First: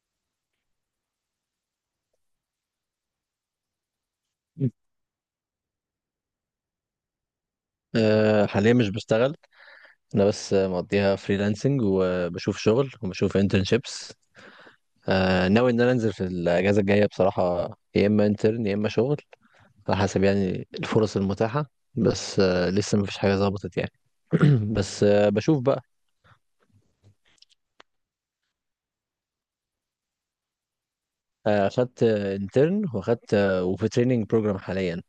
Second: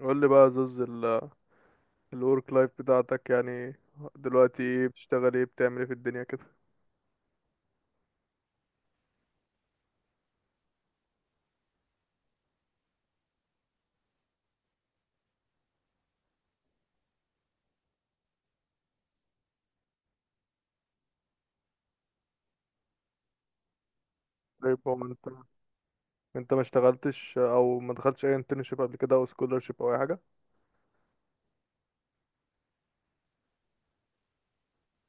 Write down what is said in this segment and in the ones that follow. قول لي بقى يا زوز الورك لايف بتاعتك، يعني دلوقتي ايه بتشتغل، ايه بتعمل، ايه في الدنيا كده؟ حاليا مش بشتغل. انا بس مقضيها فريلانسنج وبشوف شغل وبشوف انترنشيبس. ناوي ان انا انزل في الاجازه الجايه بصراحه، يا اما انترن يا اما شغل، على حسب يعني الفرص المتاحه. بس لسه مفيش حاجه ظبطت يعني. طيب هو بس انت بشوف بقى. انت ما اشتغلتش او ما دخلتش اي انترنشيب قبل كده او سكولرشيب او اي حاجه؟ اخدت انترن واخدت وفي تريننج بروجرام حاليا.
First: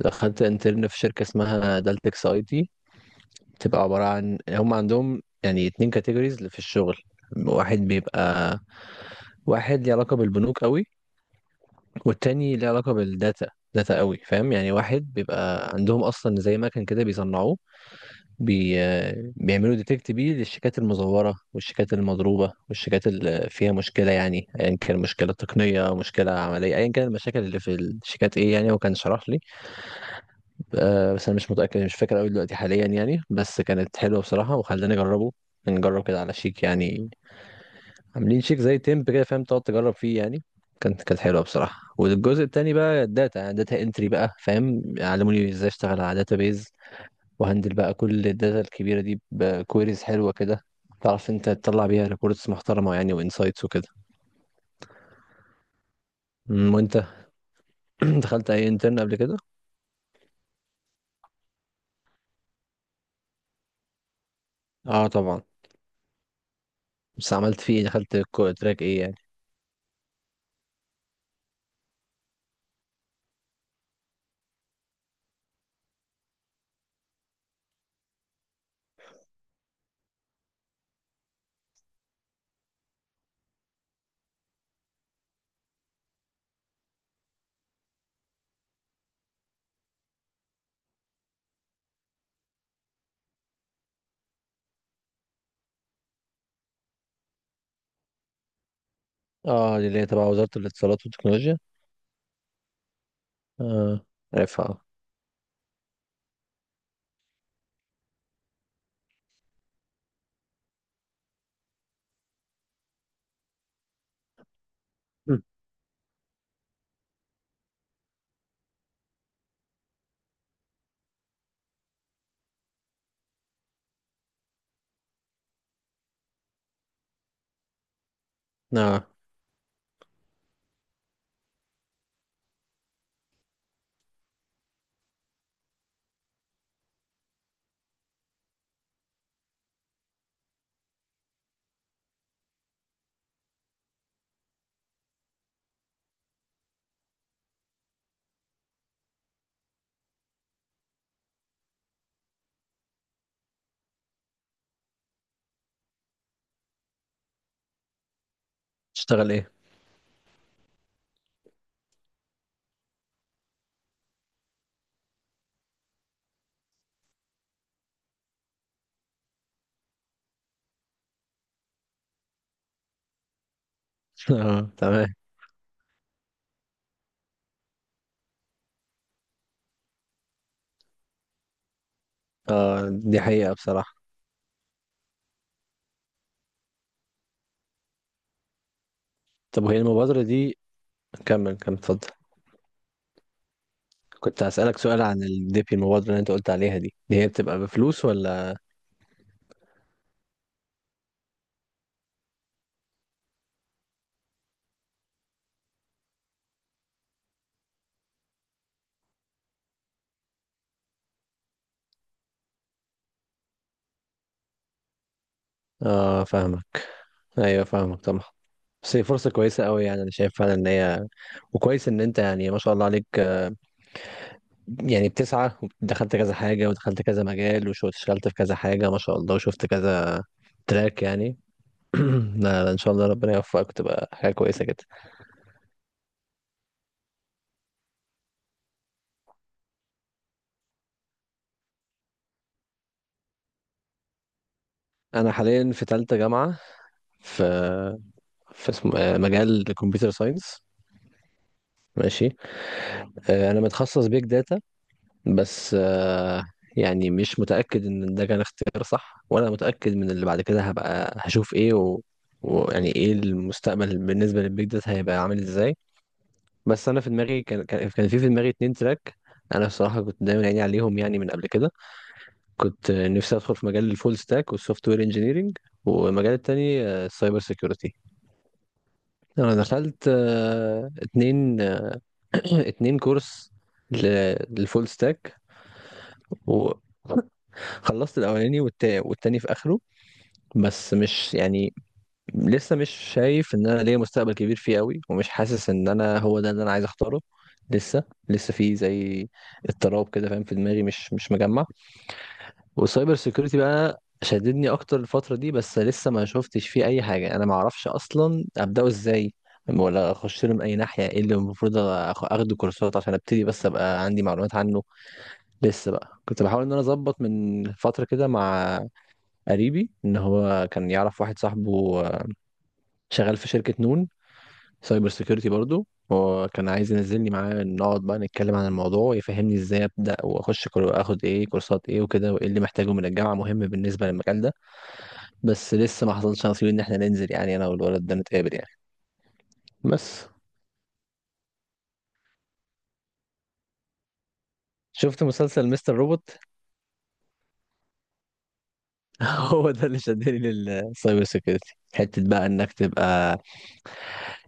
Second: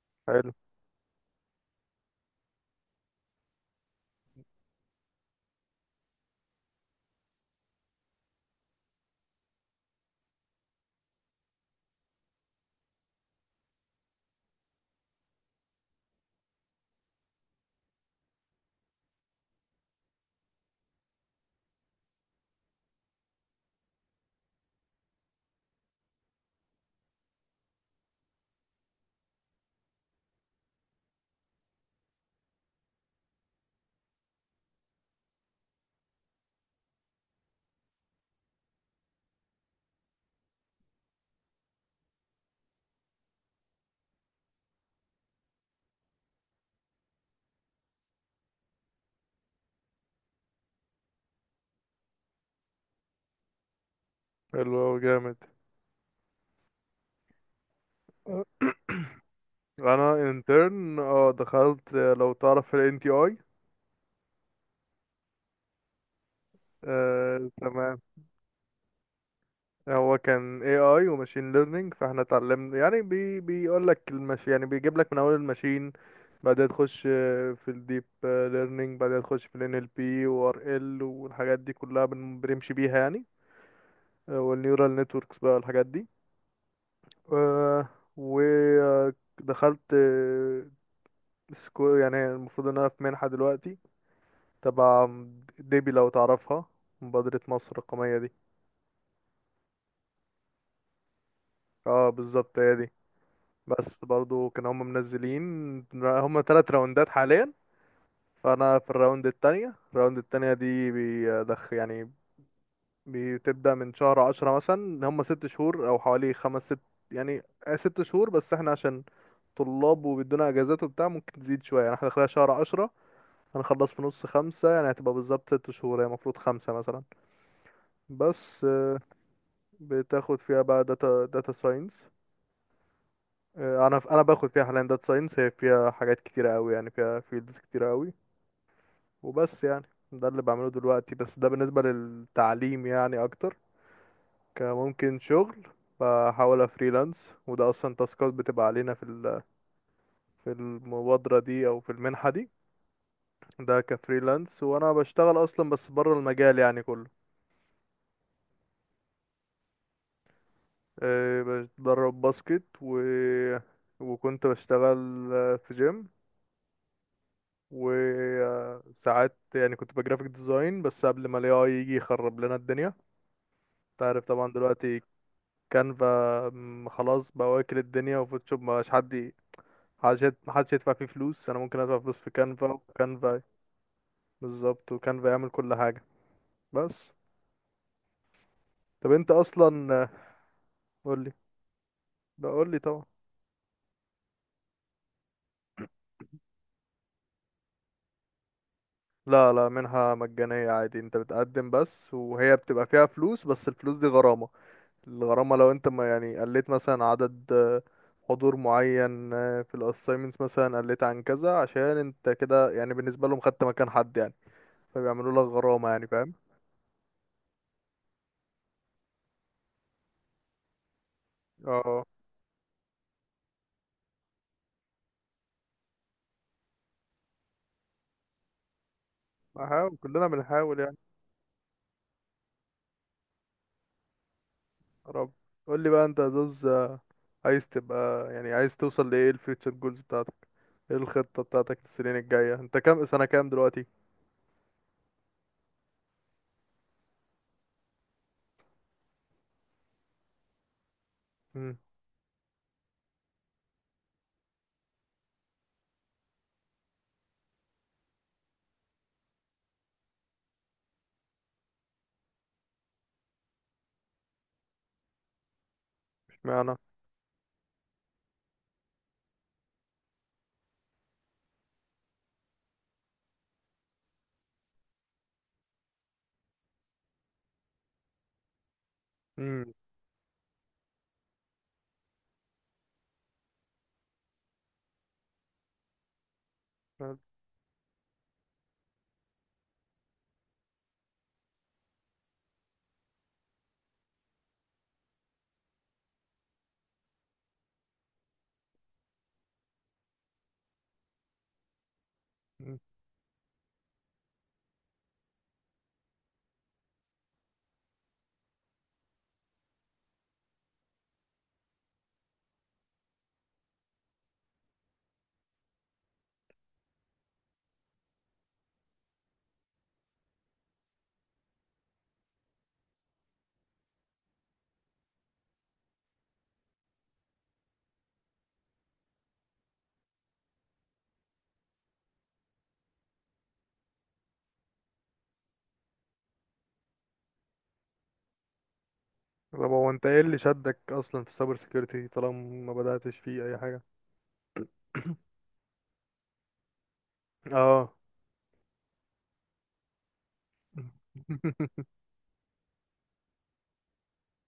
اخدت حلو. انترن في شركه اسمها دالتكس IT. بتبقى عباره عن هم عندهم يعني اتنين كاتيجوريز في الشغل. واحد بيبقى، واحد ليه علاقة بالبنوك قوي، والتاني ليه علاقة بالداتا. داتا قوي، فاهم؟ يعني واحد بيبقى عندهم اصلا زي مكن كده بيصنعوه، بي... بيعملوا ديتكت بيه للشيكات المزورة والشيكات المضروبة والشيكات اللي فيها مشكلة، يعني ايا كان مشكلة تقنية مشكلة عملية، ايا كان المشاكل اللي في الشيكات ايه، يعني هو كان شرح لي. بس انا مش متأكد مش فاكر قوي دلوقتي حاليا يعني، بس كانت حلوة بصراحة وخلاني اجربه. نجرب كده على شيك يعني. عاملين شيك زي تيمب كده، فاهم؟ تقعد تجرب فيه يعني. كانت حلوه بصراحه. والجزء التاني بقى الداتا، يعني داتا انتري بقى، فاهم؟ علموني ازاي اشتغل على داتا بيز وهندل بقى كل الداتا الكبيره دي بكويريز حلوه كده، تعرف انت تطلع بيها ريبورتس محترمه يعني وانسايتس وكده. حلو أوي، جامد. وانت؟ دخلت اي انترن قبل كده؟ انا انترن دخلت، لو تعرف ال NTI. اه طبعا. بس آه عملت فيه إيه؟ تمام. دخلت تراك ايه يعني؟ هو كان AI وماشين ليرنينج، فاحنا اتعلمنا يعني بيقول لك المش، يعني بيجيب لك من اول الماشين، بعدها تخش في الديب ليرنينج، بعدها تخش في الان ال NLP و RL والحاجات دي كلها بنمشي بيها يعني. والنيورال نتوركس بقى والحاجات دي. آه، ودخلت آه، سكو يعني المفروض ان انا في منحة دلوقتي، تبع ديبي لو تعرفها، مبادرة مصر الرقمية دي. اه، دي اللي هي تبع وزاره الاتصالات والتكنولوجيا. اه، بالظبط هي دي. بس اه، برضو عارفها كانوا اه. هم منزلين، هم 3 راوندات حاليا، فانا في الراوند التانية. الراوند التانية دي يعني بتبدأ من شهر 10 مثلا، هم أمم. 6 شهور او حوالي خمس ست يعني، 6 شهور. بس احنا عشان طلاب وبيدونا اجازات وبتاع ممكن تزيد شوية، يعني احنا داخلها شهر 10، هنخلص في نص 5، يعني هتبقى بالظبط 6 شهور، هي المفروض خمسة مثلا، بس. اه، بتاخد فيها بقى داتا ساينس. انا باخد فيها حاليا داتا ساينس، هي فيها حاجات كتيره قوي، يعني فيها فيلدز كتيره قوي، وبس يعني. ده اللي بعمله دلوقتي، بس ده بالنسبه للتعليم يعني اكتر، كممكن شغل. بحاول افريلانس، وده اصلا تاسكات بتبقى علينا في المبادره دي او في المنحه دي. ده كفريلانس، وانا بشتغل اصلا بس بره المجال يعني كله. تشتغل ايه؟ بتدرب باسكت، و وكنت بشتغل في جيم، وساعات يعني كنت بجرافيك ديزاين، بس قبل ما الاي اي يجي يخرب لنا الدنيا، انت عارف طبعا اه، دلوقتي تمام. كانفا. خلاص بقى، واكل الدنيا وفوتوشوب، ما بقاش محدش يدفع فيه فلوس. انا ممكن ادفع فلوس في كانفا، اه، دي وكانفا حقيقه بصراحه. بالظبط، وكانفا يعمل كل حاجة. بس، طب انت طب وهي اصلا المبادرة دي، قول لي. كمل كمل اتفضل. لا، قول لي طبعا. كنت هسألك سؤال عن الديبي، المبادرة اللي انت قلت عليها دي، دي هي بتبقى بفلوس ولا؟ لا لا، منها مجانية عادي، انت بتقدم بس، وهي بتبقى فيها فلوس، بس الفلوس دي غرامة. الغرامة لو انت ما يعني قلت مثلا عدد، حضور معين، في الاساينمنتس مثلا قلت عن كذا، عشان انت كده يعني بالنسبة لهم خدت مكان حد يعني، فبيعملوا لك غرامة يعني، اه فاهم. فاهمك. ايوه فاهمك طبعا. بس هي فرصة كويسة قوي يعني، انا شايف فعلا ان هي، وكويس ان اه، انت يعني ما شاء الله عليك، يعني بتسعى ودخلت كذا حاجة ودخلت كذا مجال واشتغلت في كذا حاجة ما شاء الله وشفت بحاول، كذا كلنا بنحاول يعني. تراك يعني. لا لا، ان شاء الله ربنا يوفقك تبقى حاجة كويسة جدا. يا رب. قول لي بقى انت يا زوز، عايز تبقى يعني عايز توصل لايه؟ الفيوتشر جولز بتاعتك، ايه الخطة بتاعتك السنين الجاية؟ انت كام سنة، كام دلوقتي؟ انا حاليا في تالتة جامعة، في في اسم... آه، مجال الكمبيوتر ساينس، امم. ماشي. انا متخصص بيج داتا. بس يعني مش متاكد ان ده كان اختيار صح ولا متاكد من اللي بعد كده هبقى هشوف ايه ويعني ايه المستقبل بالنسبه للبيج داتا هيبقى عامل ازاي. اشمعنى؟ بس انا في دماغي كان في دماغي اتنين تراك. انا بصراحه كنت دايما عيني عليهم يعني من قبل كده. كنت نفسي ادخل في مجال الفول ستاك والسوفت وير انجينيرنج، والمجال التاني السايبر سيكيورتي. انا امم. دخلت اتنين، اتنين كورس للفول ستاك. خلصت الاولاني، والتاني في اخره. بس مش يعني، لسه مش شايف ان انا ليا مستقبل كبير فيه قوي، ومش حاسس ان انا هو ده اللي انا عايز اختاره. لسه لسه في زي اضطراب كده، فاهم؟ في دماغي مش مجمع. والسايبر سيكيورتي بقى شددني اكتر الفترة دي، بس لسه ما شفتش فيه اي حاجة، انا ما اعرفش اصلا ابداه ازاي ولا اخش له من اي ناحية. ايه اللي المفروض اخده كورسات عشان ابتدي بس ابقى عندي معلومات عنه. لسه بقى كنت بحاول ان انا اظبط من فترة كده مع قريبي ان هو كان يعرف واحد صاحبه، شغال في شركة نون، سايبر سيكيورتي برضه. هو كان عايز ينزلني معاه، نقعد بقى نتكلم عن الموضوع، يفهمني ازاي ابدا واخش اخد ايه كورسات ايه وكده، وايه اللي محتاجه من الجامعه مهم بالنسبه للمجال ده. بس لسه ما حصلش نصيب ان احنا ننزل، يعني انا والولد ده نتقابل يعني. طب هو انت ايه بس اللي شدك اصلا في السايبر سيكيورتي طالما ما بدأتش فيه اي حاجة؟ شفت مسلسل مستر روبوت. اه. هو ده اللي شدني للسايبر سيكيورتي، حته بقى انك تبقى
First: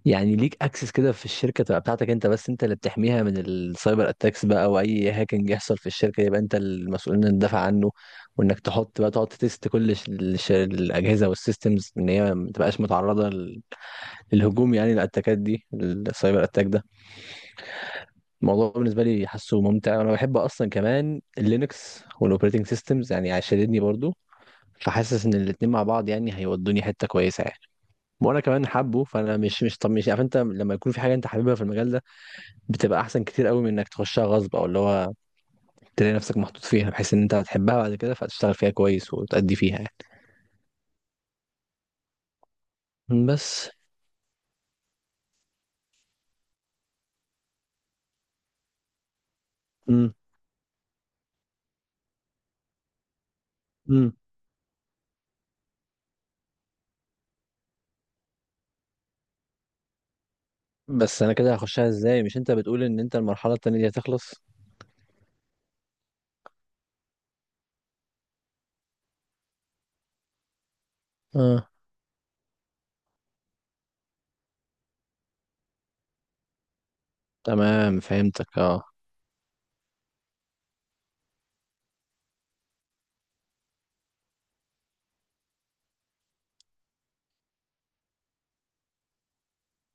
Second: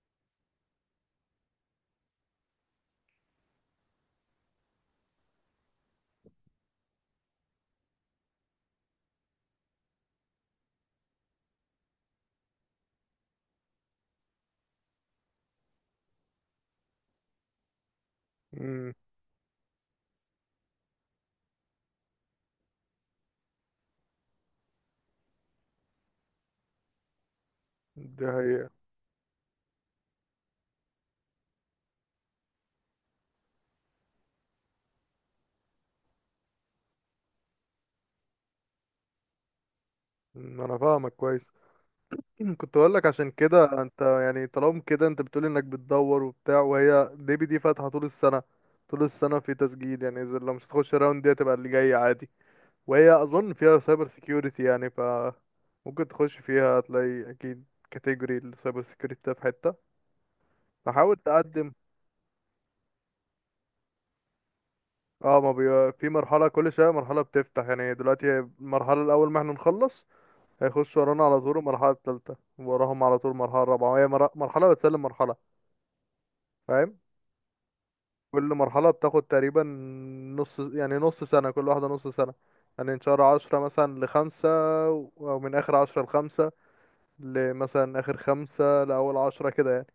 يعني ليك اكسس كده في الشركه، تبقى بتاعتك انت بس، انت اللي بتحميها من السايبر اتاكس بقى، او اي هاكينج يحصل في الشركه يبقى انت المسؤول انك تدافع عنه، وانك تحط بقى تقعد تست كل الاجهزه والسيستمز ان هي ما تبقاش متعرضه للهجوم، يعني الاتاكات دي، السايبر اتاك ده. الموضوع مم. بالنسبه لي حاسه ممتع، وانا بحب اصلا كمان اللينكس والاوبريتنج سيستمز، يعني شددني برضو. فحاسس ان الاتنين مع بعض يعني هيودوني حته كويسه يعني. دي وانا كمان حقيقة. حابه، فانا مش مش طب مش عارف، انت لما يكون في حاجه انت حاببها في المجال ده بتبقى احسن كتير قوي من انك تخشها غصب، او اللي هو تلاقي نفسك محطوط فيها، بحيث ان انت هتحبها بعد كده فهتشتغل فيها كويس وتأدي فيها يعني. انا فاهمك كويس. كنت اقول لك عشان بس كده انت، يعني طالما كده انت بتقول انك بتدور وبتاع، وهي ديبي دي فاتحة طول السنة، طول السنة في تسجيل، امم يعني اذا لو مش هتخش الراوند دي هتبقى اللي جاي عادي. وهي اظن فيها سايبر امم سيكيورتي يعني، ف ممكن تخش فيها، هتلاقي اكيد كاتيجوري السايبر سيكيورتي ده في حتة، فحاول بس انا كده تقدم. هخشها ازاي؟ مش انت بتقول ان انت المرحلة التانية دي هتخلص؟ اه، ما بي... في مرحلة، كل شوية مرحلة بتفتح، يعني دلوقتي المرحلة الأول ما احنا نخلص هيخش ورانا على طول اه المرحلة التالتة، وراهم على طول المرحلة الرابعة، وهي مرحلة بتسلم مرحلة، فاهم. تمام كل فهمتك اه. مرحلة بتاخد تقريبا نص، يعني نص سنة، كل واحدة نص سنة، يعني من شهر 10 مثلا لخمسة، أو من آخر 10 لخمسة، لمثلا آخر 5 لأول 10 كده يعني.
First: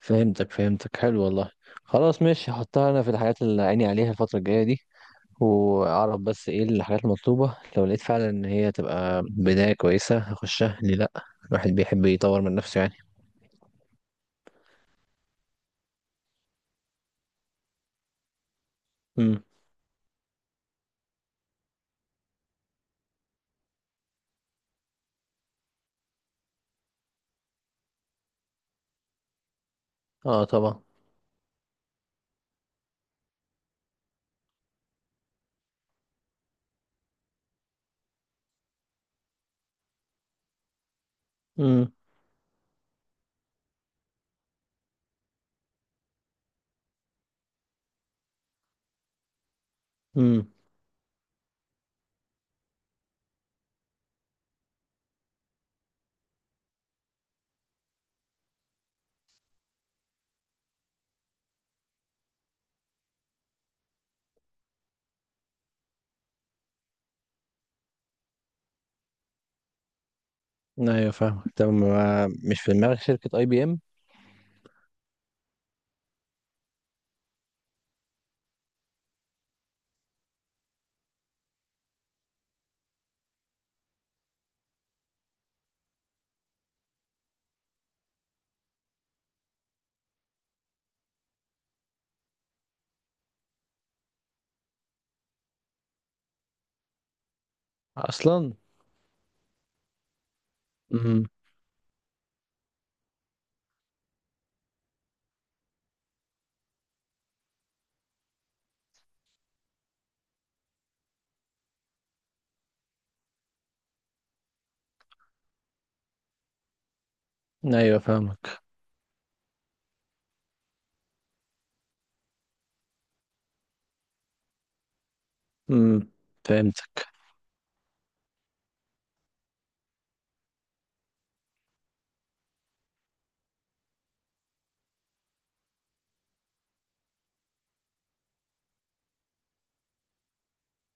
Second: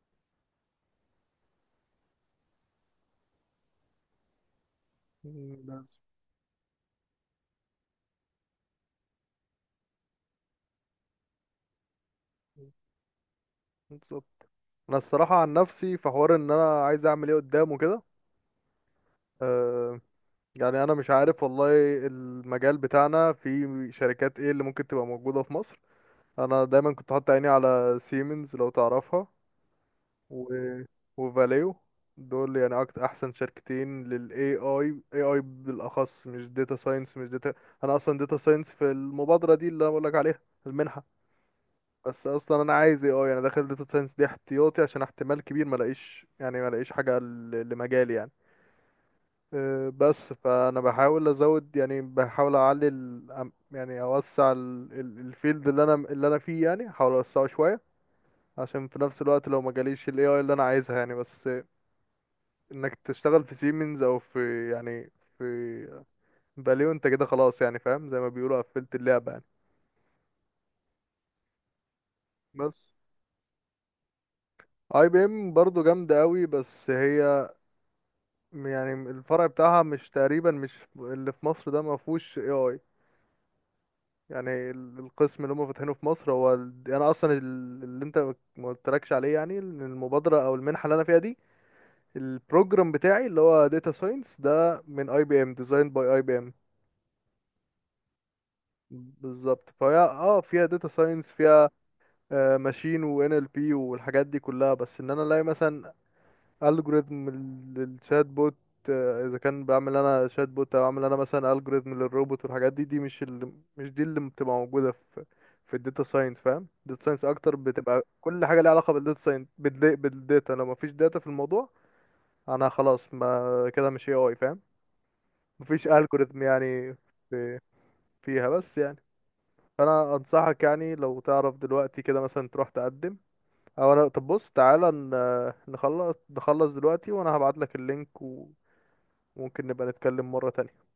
فهمتك فهمتك، حلو والله. خلاص ماشي، هحطها انا في الحاجات اللي عيني عليها الفترة الجاية دي. مم، بس. واعرف بس ايه الحاجات المطلوبة، لو لقيت فعلا ان هي تبقى بداية كويسة هخشها، ليه لا؟ الواحد بيحب يطور من نفسه يعني. بالظبط. أنا الصراحة عن نفسي في حوار إن أنا عايز أعمل إيه قدام وكده. امم. أه، يعني أنا مش عارف والله، المجال بتاعنا في شركات إيه اللي ممكن تبقى موجودة في مصر. انا دايما كنت حاطط عيني على سيمنز لو تعرفها، اه و... طبعا. وفاليو، دول يعني اكتر احسن شركتين للاي اي بالاخص، مش داتا ساينس، مش داتا. انا اصلا داتا ساينس في المبادره دي اللي انا بقول لك عليها، المنحه، مم. بس اصلا انا عايز AI، انا داخل داتا ساينس دي احتياطي عشان احتمال كبير ما الاقيش، يعني ما الاقيش حاجه لمجالي يعني. بس امم. فانا بحاول ازود، يعني بحاول اعلي يعني اوسع الفيلد اللي انا فيه، يعني احاول اوسعه شويه، عشان في نفس الوقت لو ما جاليش ال AI اللي انا عايزها يعني. بس انك تشتغل في سيمنز، او في يعني في فاليو، انت كده خلاص يعني، فاهم، زي ما بيقولوا قفلت اللعبة يعني. ايوه فاهمك. طب مش في بس دماغك شركة IBM IBM برضه جامدة قوي، بس هي يعني الفرع بتاعها مش تقريبا، مش اللي في مصر ده ما فيهوش AI، يعني القسم اللي هم فاتحينه في مصر هو يعني انا اصلا اللي انت ما قلتلكش عليه، يعني إن المبادرة او المنحة اللي انا فيها دي، البروجرام بتاعي اللي هو داتا ساينس ده من IBM، ديزاين باي IBM. اصلا؟ بالظبط، فهي اه فيها داتا امم. ساينس، فيها ماشين وان ال بي والحاجات دي كلها، بس ان انا الاقي مثلا الجوريزم للشات بوت، اذا كان بعمل انا شات بوت او اعمل انا مثلا الجوريزم للروبوت والحاجات دي، مش دي اللي بتبقى موجوده في الداتا ساينس، فاهم. الداتا ساينس اكتر ايوه بتبقى كل حاجه فاهمك. ليها علاقه بالداتا ساينس، بالداتا، لو مفيش داتا في الموضوع انا خلاص، ما كده مش AI فاهم، مفيش امم، الجوريزم يعني. فهمتك. في، فيها بس يعني. فانا انصحك يعني لو تعرف دلوقتي كده مثلا تروح تقدم، او انا طب بص تعالى نخلص دلوقتي، وانا هبعت لك اللينك، وممكن نبقى نتكلم مرة تانية.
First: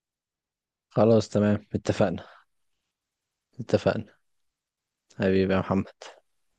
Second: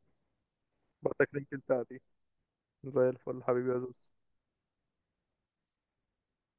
بعت لك خلاص لينك تمام التقديم. اتفقنا. زي الفل حبيبي يا زوز. اتفقنا حبيبي يا محمد.